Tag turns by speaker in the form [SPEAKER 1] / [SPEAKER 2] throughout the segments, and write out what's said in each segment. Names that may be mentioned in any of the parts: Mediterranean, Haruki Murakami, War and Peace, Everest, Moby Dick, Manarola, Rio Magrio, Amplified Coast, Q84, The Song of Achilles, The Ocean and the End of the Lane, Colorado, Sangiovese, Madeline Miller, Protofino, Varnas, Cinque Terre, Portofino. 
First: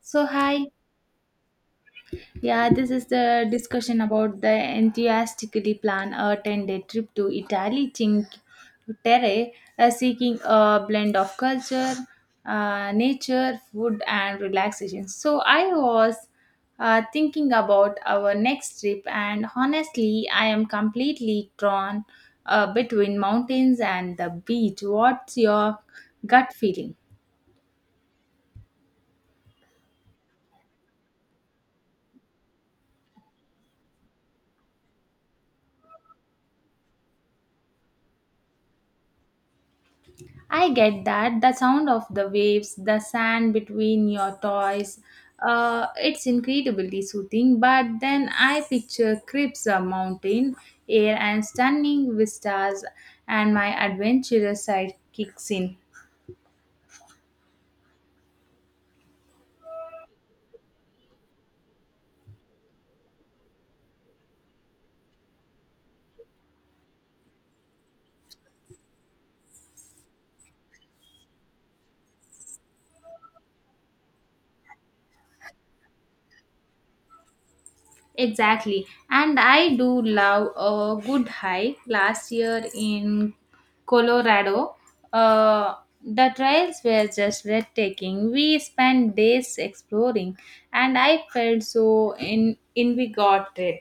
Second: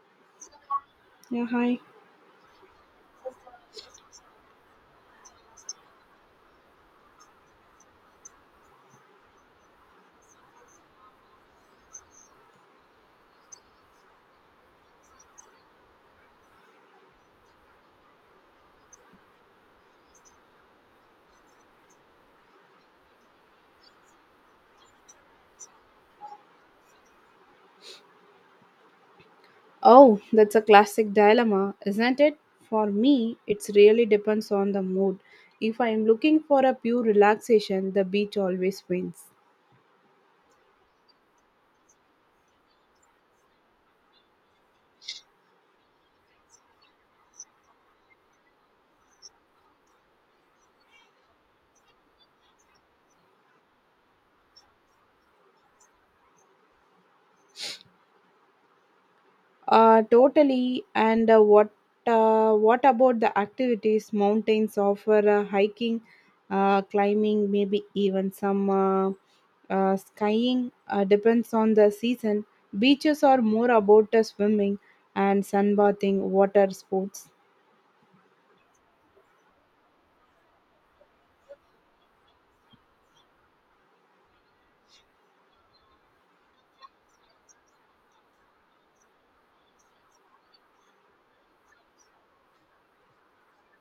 [SPEAKER 1] So, hi.
[SPEAKER 2] Yeah, hi.
[SPEAKER 1] Yeah, this is the discussion about the enthusiastically plan a 10-day trip to Italy, Cinque Terre, seeking a blend of culture, nature, food, and relaxation. So, I was thinking about our next trip, and honestly, I am completely drawn between mountains and the beach. What's your gut feeling?
[SPEAKER 2] Oh, that's a classic dilemma, isn't it? For me, it really depends on the mood. If I'm looking for a pure relaxation, the beach always wins.
[SPEAKER 1] I get that. The sound of the waves, the sand between your toes, it's incredibly soothing. But then I picture crisp mountain air and stunning vistas, and my adventurous side kicks in.
[SPEAKER 2] Totally. And what about the activities? Mountains offer hiking, climbing, maybe even some skiing. Depends on the season. Beaches are more about swimming and sunbathing, water sports.
[SPEAKER 1] Exactly. And I do love a good hike. Last year in Colorado, uh, the trails were just breathtaking. We spent days exploring, and I felt so in invigorated.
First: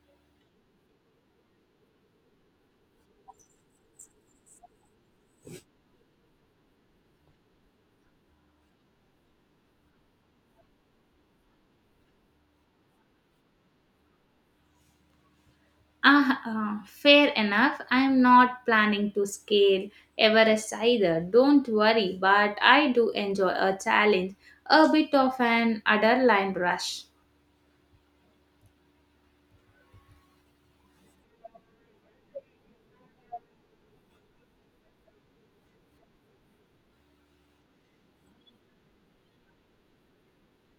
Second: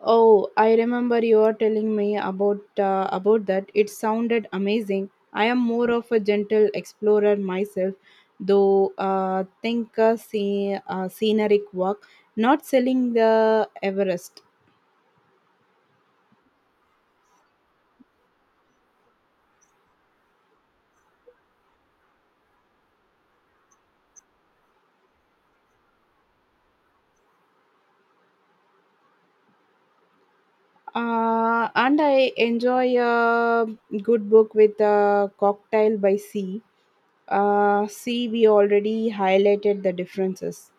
[SPEAKER 2] Oh, I remember you were telling me about that. It sounded amazing. I am more of a gentle explorer myself, though. Scenic walk, not selling the Everest.
[SPEAKER 1] Ah, Fair enough. I'm not planning to scale Everest either. Don't worry, but I do enjoy a challenge, a bit of an adrenaline rush.
[SPEAKER 2] And I enjoy a good book with a cocktail by sea. We already highlighted the differences.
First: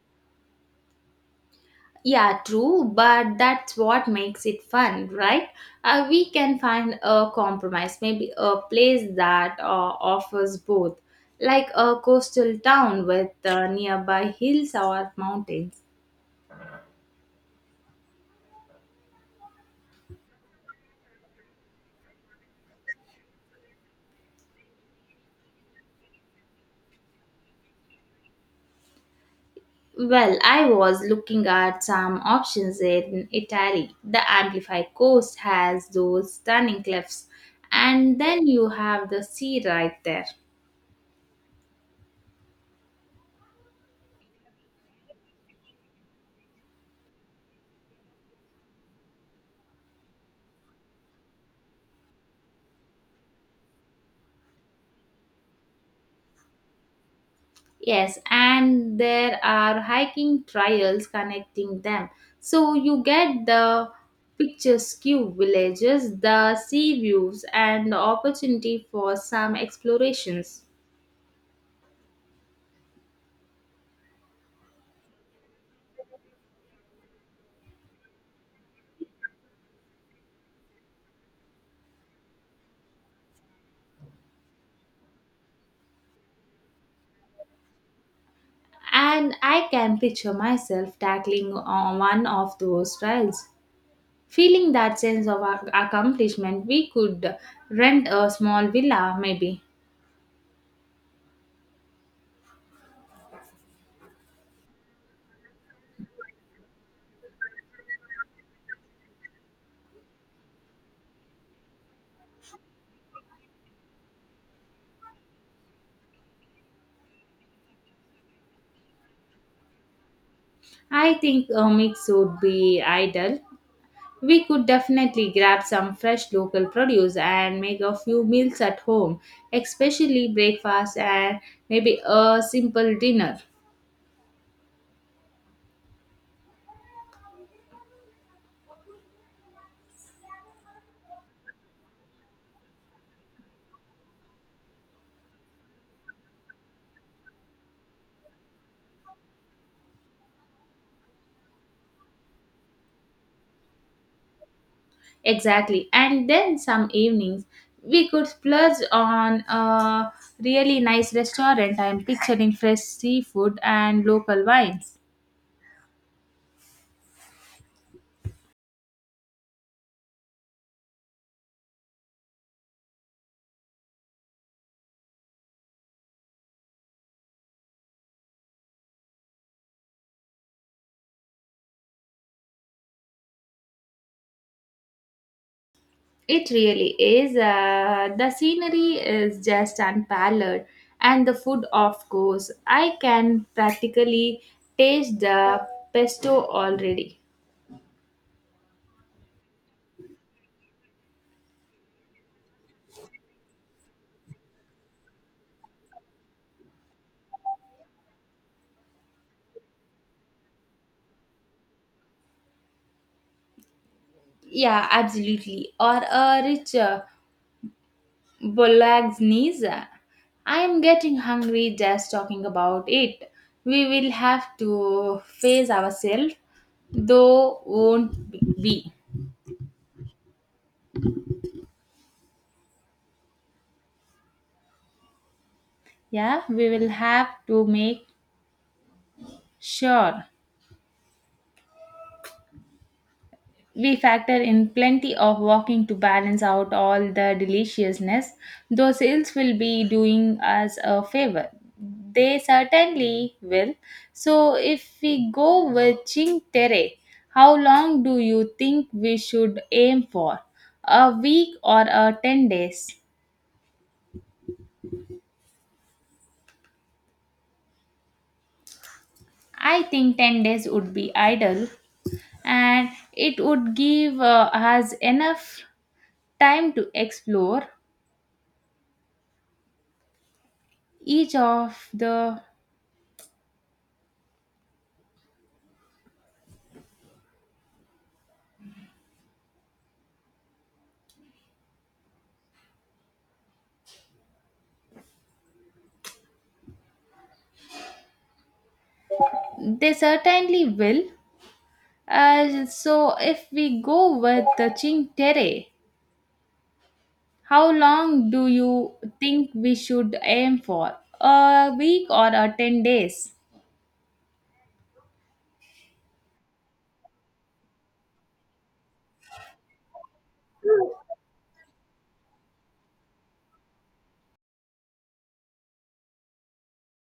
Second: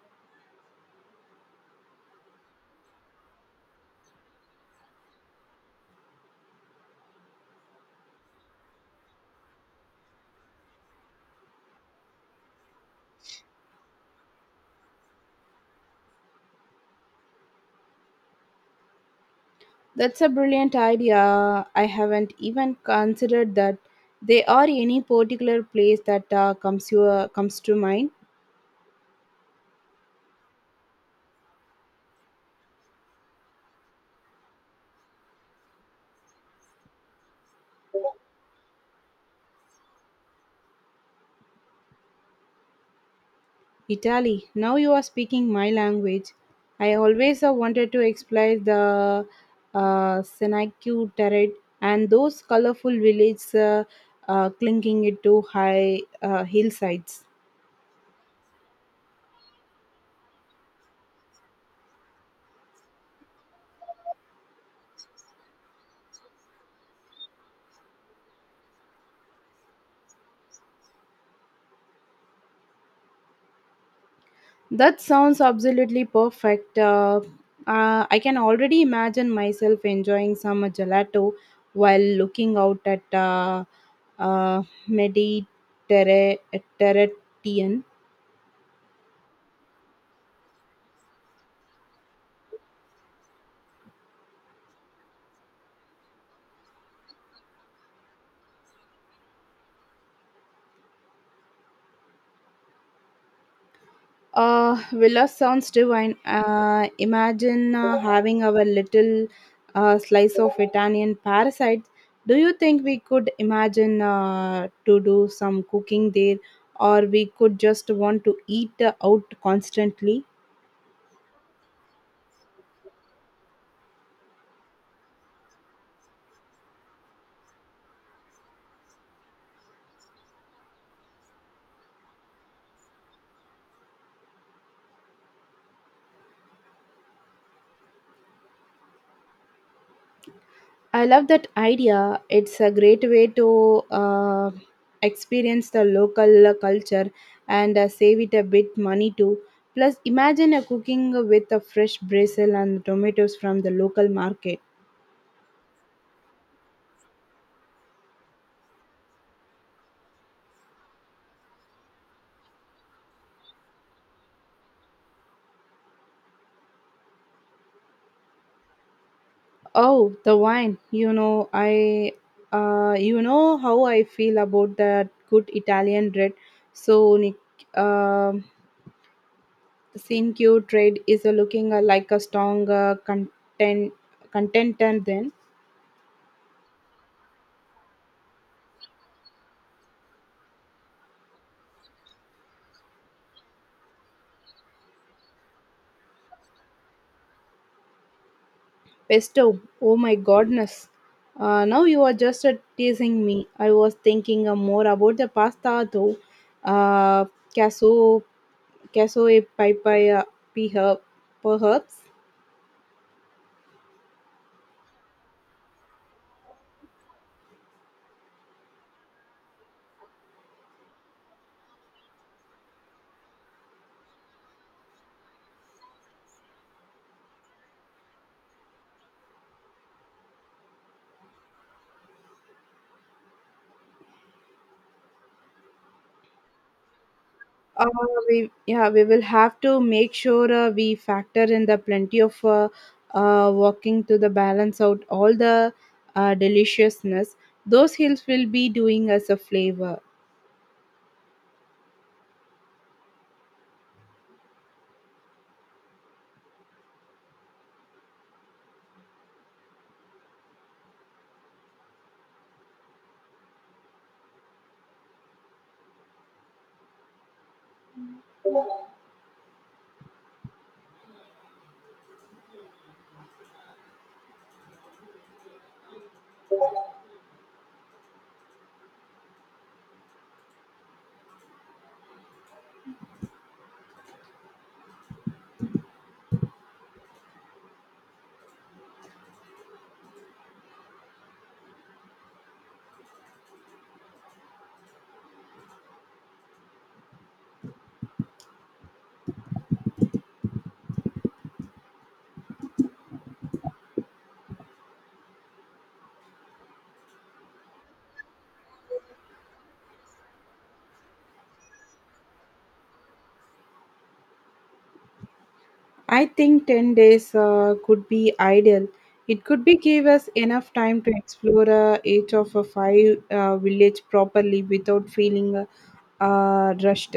[SPEAKER 1] Yeah, true, but that's what makes it fun, right? We can find a compromise, maybe a place that offers both, like a coastal town with nearby hills or mountains.
[SPEAKER 2] That's a brilliant idea. I haven't even considered that. There are any particular place that comes to mind?
[SPEAKER 1] Well, I was looking at some options in Italy. The Amplified Coast has those stunning cliffs, and then you have the sea right there.
[SPEAKER 2] Italy. Now you are speaking my language. I always wanted to explore the Senecue Terre and those colorful villages clinging it to high hillsides.
[SPEAKER 1] Yes, and there are hiking trails connecting them. So you get the picturesque villages, the sea views, and the opportunity for some explorations.
[SPEAKER 2] That sounds absolutely perfect. I can already imagine myself enjoying some gelato while looking out at uh, Mediterranean.
[SPEAKER 1] And I can picture myself tackling on one of those trails, feeling that sense of accomplishment. We could rent a small villa, maybe.
[SPEAKER 2] Villa sounds divine. Imagine having our little slice of Italian parasite. Do you think we could imagine to do some cooking there, or we could just want to eat out constantly?
[SPEAKER 1] I think a mix would be ideal. We could definitely grab some fresh local produce and make a few meals at home, especially breakfast and maybe a simple dinner.
[SPEAKER 2] I love that idea. It's a great way to uh, experience the local culture and save it a bit money too. Plus, imagine a cooking with a fresh basil and tomatoes from the local market.
[SPEAKER 1] Exactly. And then some evenings, we could splurge on a really nice restaurant. I'm picturing fresh seafood and local wines.
[SPEAKER 2] Oh, the wine! You know how I feel about that good Italian red. So, Nick, uh, Sinq trade is looking like a strong content contender then.
[SPEAKER 1] It really is. The scenery is just unparalleled, and the food, of course. I can practically taste the pesto already.
[SPEAKER 2] Pesto, oh my goodness. Now you are just teasing me. I was thinking more about the pasta though. Uh, casso, casso e pipe, perhaps.
[SPEAKER 1] Yeah, absolutely. Or a rich bolognese. I am getting hungry just talking about it. We will have to face ourselves, though won't be. Yeah, we will have to
[SPEAKER 2] Uh,
[SPEAKER 1] make
[SPEAKER 2] we will have to make
[SPEAKER 1] sure.
[SPEAKER 2] sure we factor in the plenty of
[SPEAKER 1] We
[SPEAKER 2] walking to the
[SPEAKER 1] factor in
[SPEAKER 2] balance out
[SPEAKER 1] plenty
[SPEAKER 2] all
[SPEAKER 1] of
[SPEAKER 2] the
[SPEAKER 1] walking to balance out all the
[SPEAKER 2] deliciousness. Those hills
[SPEAKER 1] deliciousness.
[SPEAKER 2] will be
[SPEAKER 1] Those
[SPEAKER 2] doing us
[SPEAKER 1] hills
[SPEAKER 2] a
[SPEAKER 1] will be
[SPEAKER 2] flavor.
[SPEAKER 1] doing us a favor. They certainly will. So, if we go with Ching Tere, how long do you think we should aim for? A week or a 10 days? I think 10 days would be ideal and it would give us enough time to explore each of the. They certainly will. So, if we go with the Ching Tere, how long do you think we should aim for? A week or a 10 days?
[SPEAKER 2] I think 10 days could be ideal. It could be give us enough time to explore each of a five village properly without feeling rushed.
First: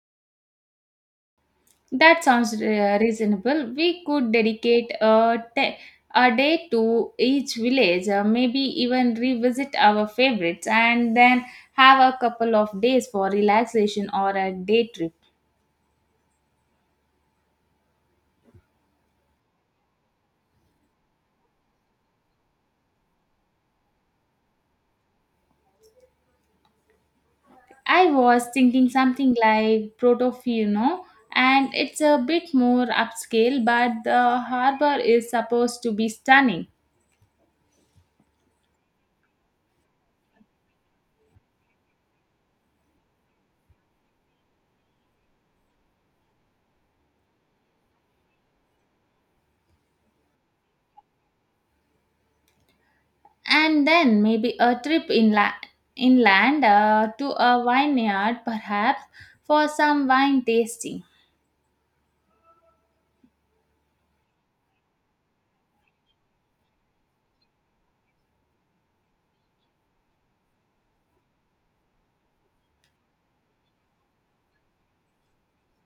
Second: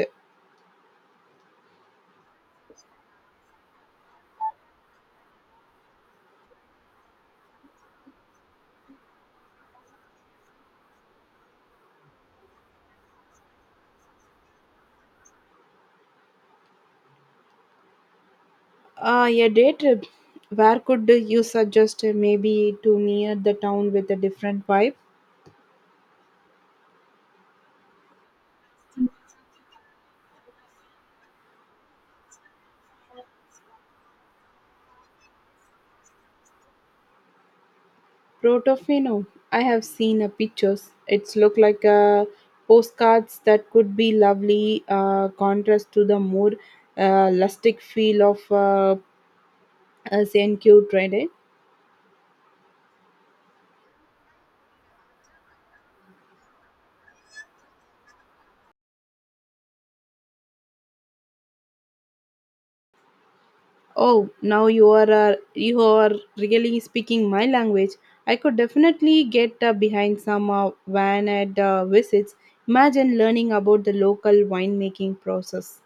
[SPEAKER 1] That sounds reasonable. We could dedicate a day to each village, maybe even revisit our favorites, and then have a couple of days for relaxation or a day trip.
[SPEAKER 2] A day trip. Where could you suggest maybe to near the town with a different vibe?
[SPEAKER 1] I was thinking something like Protofino, and it's a bit more upscale, but the harbor is supposed to be stunning.
[SPEAKER 2] Protofino. I have seen pictures. It's look like postcards that could be lovely contrast to the more rustic feel of St. Q.
[SPEAKER 1] And then maybe a trip inland to a vineyard, perhaps, for some wine tasting.
[SPEAKER 2] Oh, now you are really speaking my language. I could definitely get behind some van at visits. Imagine learning about the local winemaking process.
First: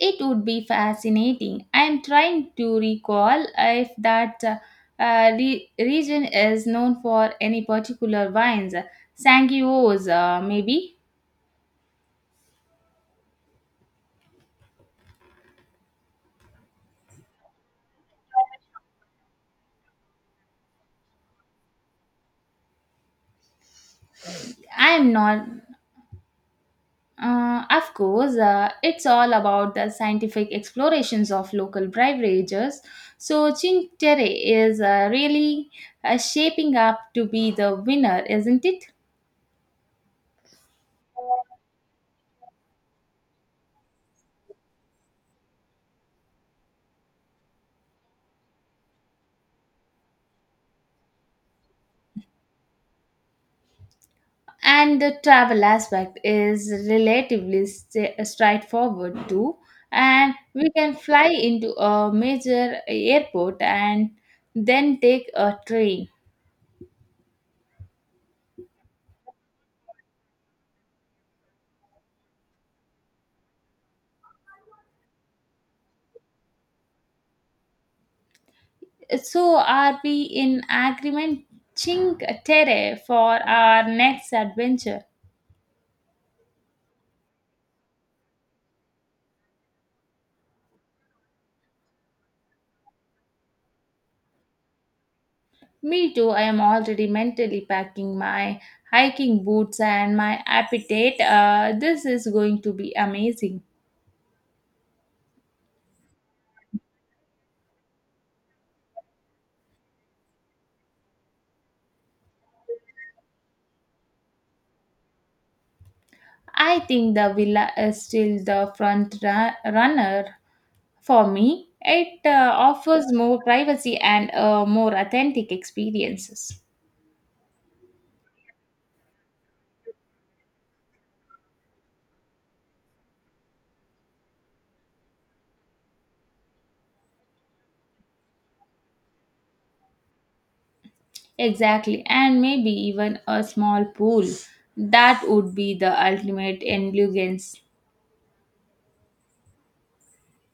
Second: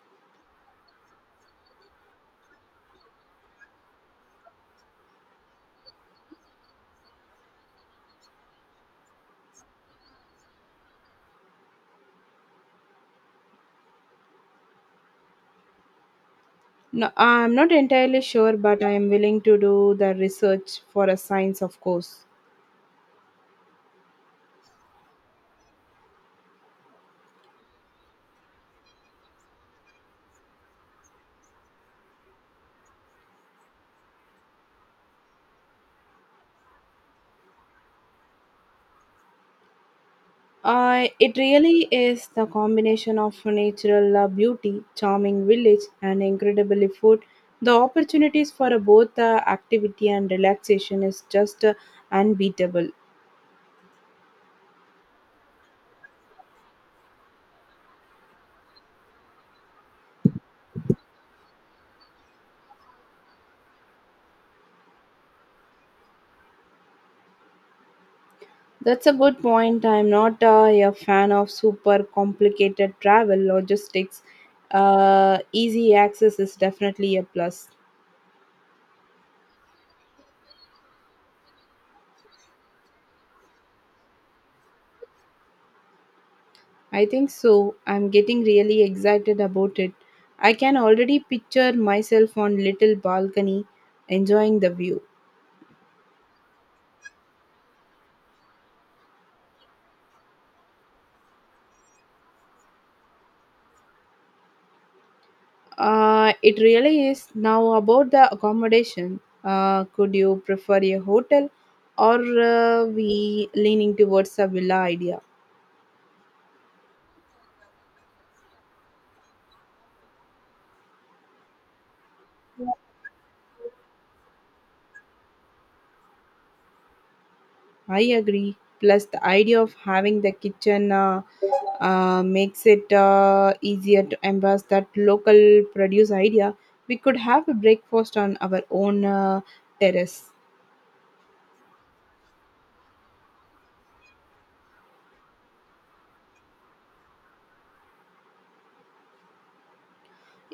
[SPEAKER 1] It would be fascinating. I am trying to recall if that region is known for any particular wines. Sangiovese, maybe.
[SPEAKER 2] No, I'm not entirely sure, but I am willing to do the research for a science, of course.
[SPEAKER 1] I am not. Of course, it's all about the scientific explorations of local beverages. So, Cinque Terre is really shaping up to be the winner, isn't it?
[SPEAKER 2] It really is the combination of natural beauty, charming village, and incredibly food. The opportunities for both activity and relaxation is just unbeatable.
[SPEAKER 1] And the travel aspect is relatively straightforward too. And we can fly into a major airport and then take a train.
[SPEAKER 2] That's a good point. I'm not a fan of super complicated travel logistics. Easy access is definitely a plus.
[SPEAKER 1] So, are we in agreement, Cinque Terre, for our next adventure?
[SPEAKER 2] I think so. I'm getting really excited about it. I can already picture myself on little balcony enjoying the view.
[SPEAKER 1] Me too, I am already mentally packing my hiking boots and my appetite. This is going to be amazing.
[SPEAKER 2] It really is. Now, about the accommodation, could you prefer a hotel or we leaning towards a villa idea?
[SPEAKER 1] I think the villa is still the runner for me. It offers more privacy and more authentic experiences.
[SPEAKER 2] I agree. Plus, the idea of having the kitchen makes it easier to embrace that local produce idea. We could have a breakfast on our own terrace.
[SPEAKER 1] Exactly, and maybe even a small pool. That would be the ultimate indulgence.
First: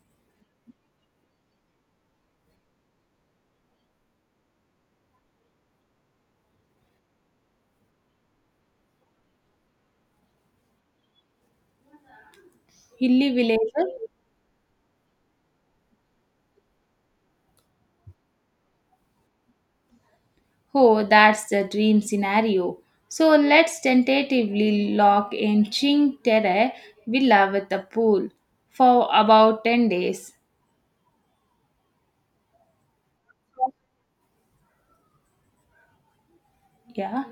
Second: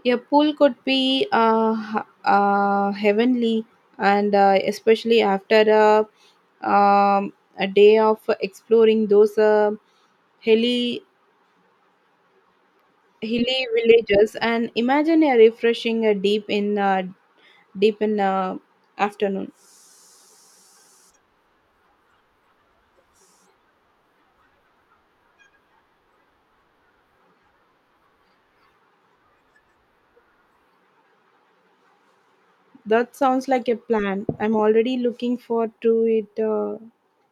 [SPEAKER 2] A pool could be heavenly, and especially after a day of exploring those hilly
[SPEAKER 1] Hilly
[SPEAKER 2] hilly
[SPEAKER 1] villager?
[SPEAKER 2] villages, and imagine a refreshing deep in afternoon.
[SPEAKER 1] Oh, that's the dream scenario. So let's tentatively lock in Ching Terre Villa with a pool for about 10 days.
[SPEAKER 2] That sounds like a plan. I'm already looking forward to it.
[SPEAKER 1] Yeah,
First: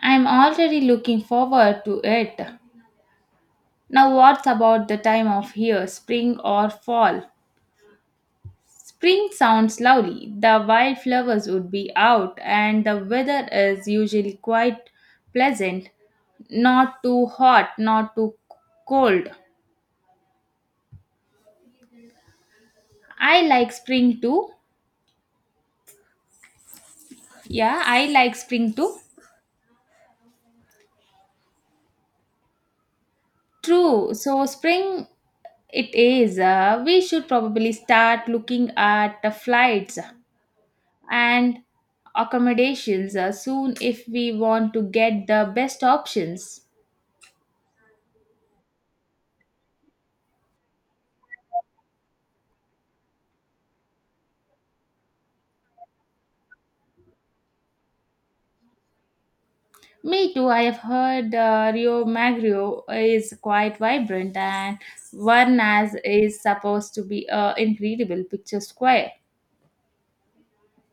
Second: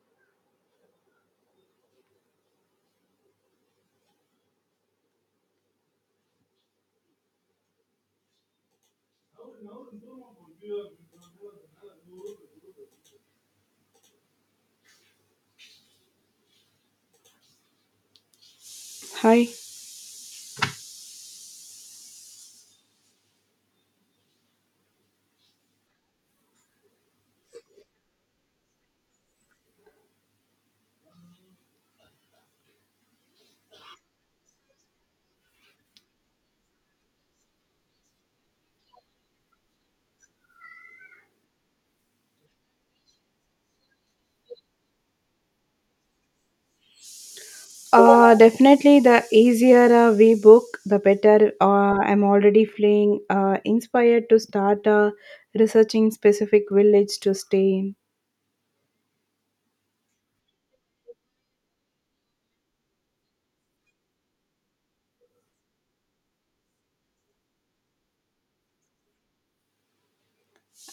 [SPEAKER 1] I'm already looking forward to it. Now, what's about the time of year, spring or fall? Spring sounds lovely. The wildflowers would be out, and the weather is usually quite pleasant. Not too hot, not too cold.
[SPEAKER 2] Hi.
[SPEAKER 1] I like spring too, yeah, I like spring too. True. So spring it is. We should probably start looking at the flights and accommodations soon if we want to get the best options.
[SPEAKER 2] Definitely the easier we book, the better. I'm already feeling inspired to start researching specific village to stay in.
[SPEAKER 1] Me too. I have heard Rio Magrio is quite vibrant and Varnas is supposed to be an incredible picture square.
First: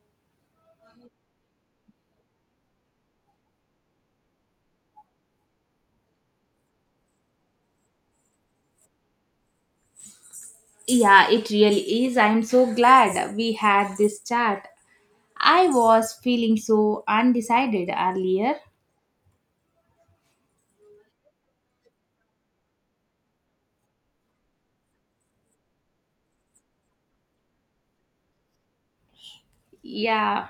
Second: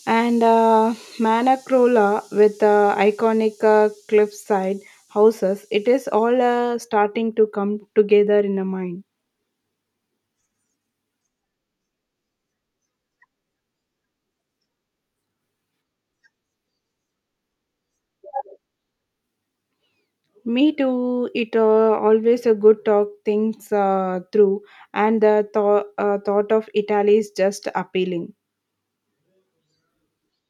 [SPEAKER 2] And Manacrola with iconic cliffside houses, it is all starting to come together in a mind.
[SPEAKER 1] Yeah, it really is. I'm so glad we had this chat. I was feeling so undecided earlier.
[SPEAKER 2] Me too. It always a good talk things through, and the thought of Italy is just appealing.
[SPEAKER 1] Yeah,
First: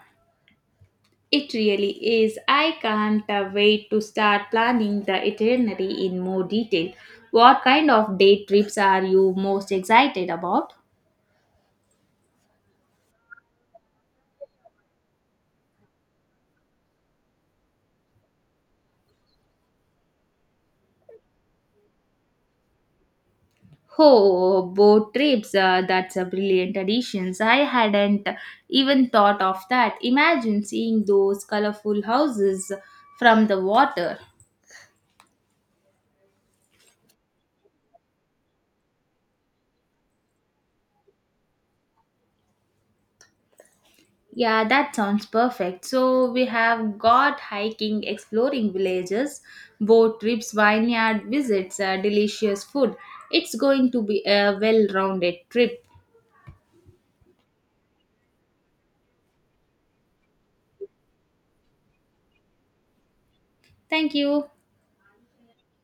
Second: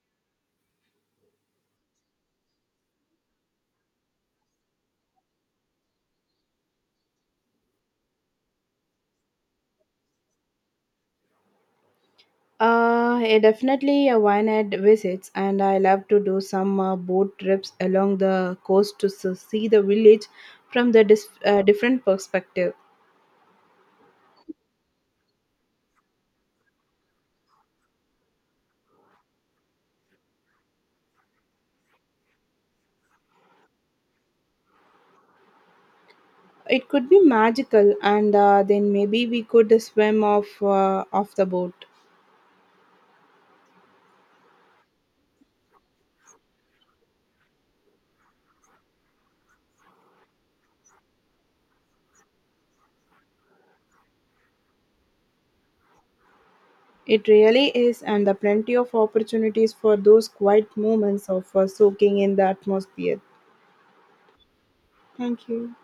[SPEAKER 1] it really is. I can't wait to start planning the itinerary in more detail. What kind of day trips are you most excited about?
[SPEAKER 2] Yeah, definitely a wine at visits, and I love to do some boat trips along the coast to see the village from the different perspective.
[SPEAKER 1] Oh, boat trips. That's a brilliant addition. I hadn't even thought of that. Imagine seeing those colorful houses from the water.
[SPEAKER 2] It could be magical, and then maybe we could swim off the boat.
[SPEAKER 1] Yeah, that sounds perfect. So we have got hiking, exploring villages, boat trips, vineyard visits, delicious food. It's going to be a well rounded trip.
[SPEAKER 2] It really is, and there are plenty of opportunities for those quiet moments of soaking in the atmosphere.
[SPEAKER 1] Thank you.
[SPEAKER 2] Thank you.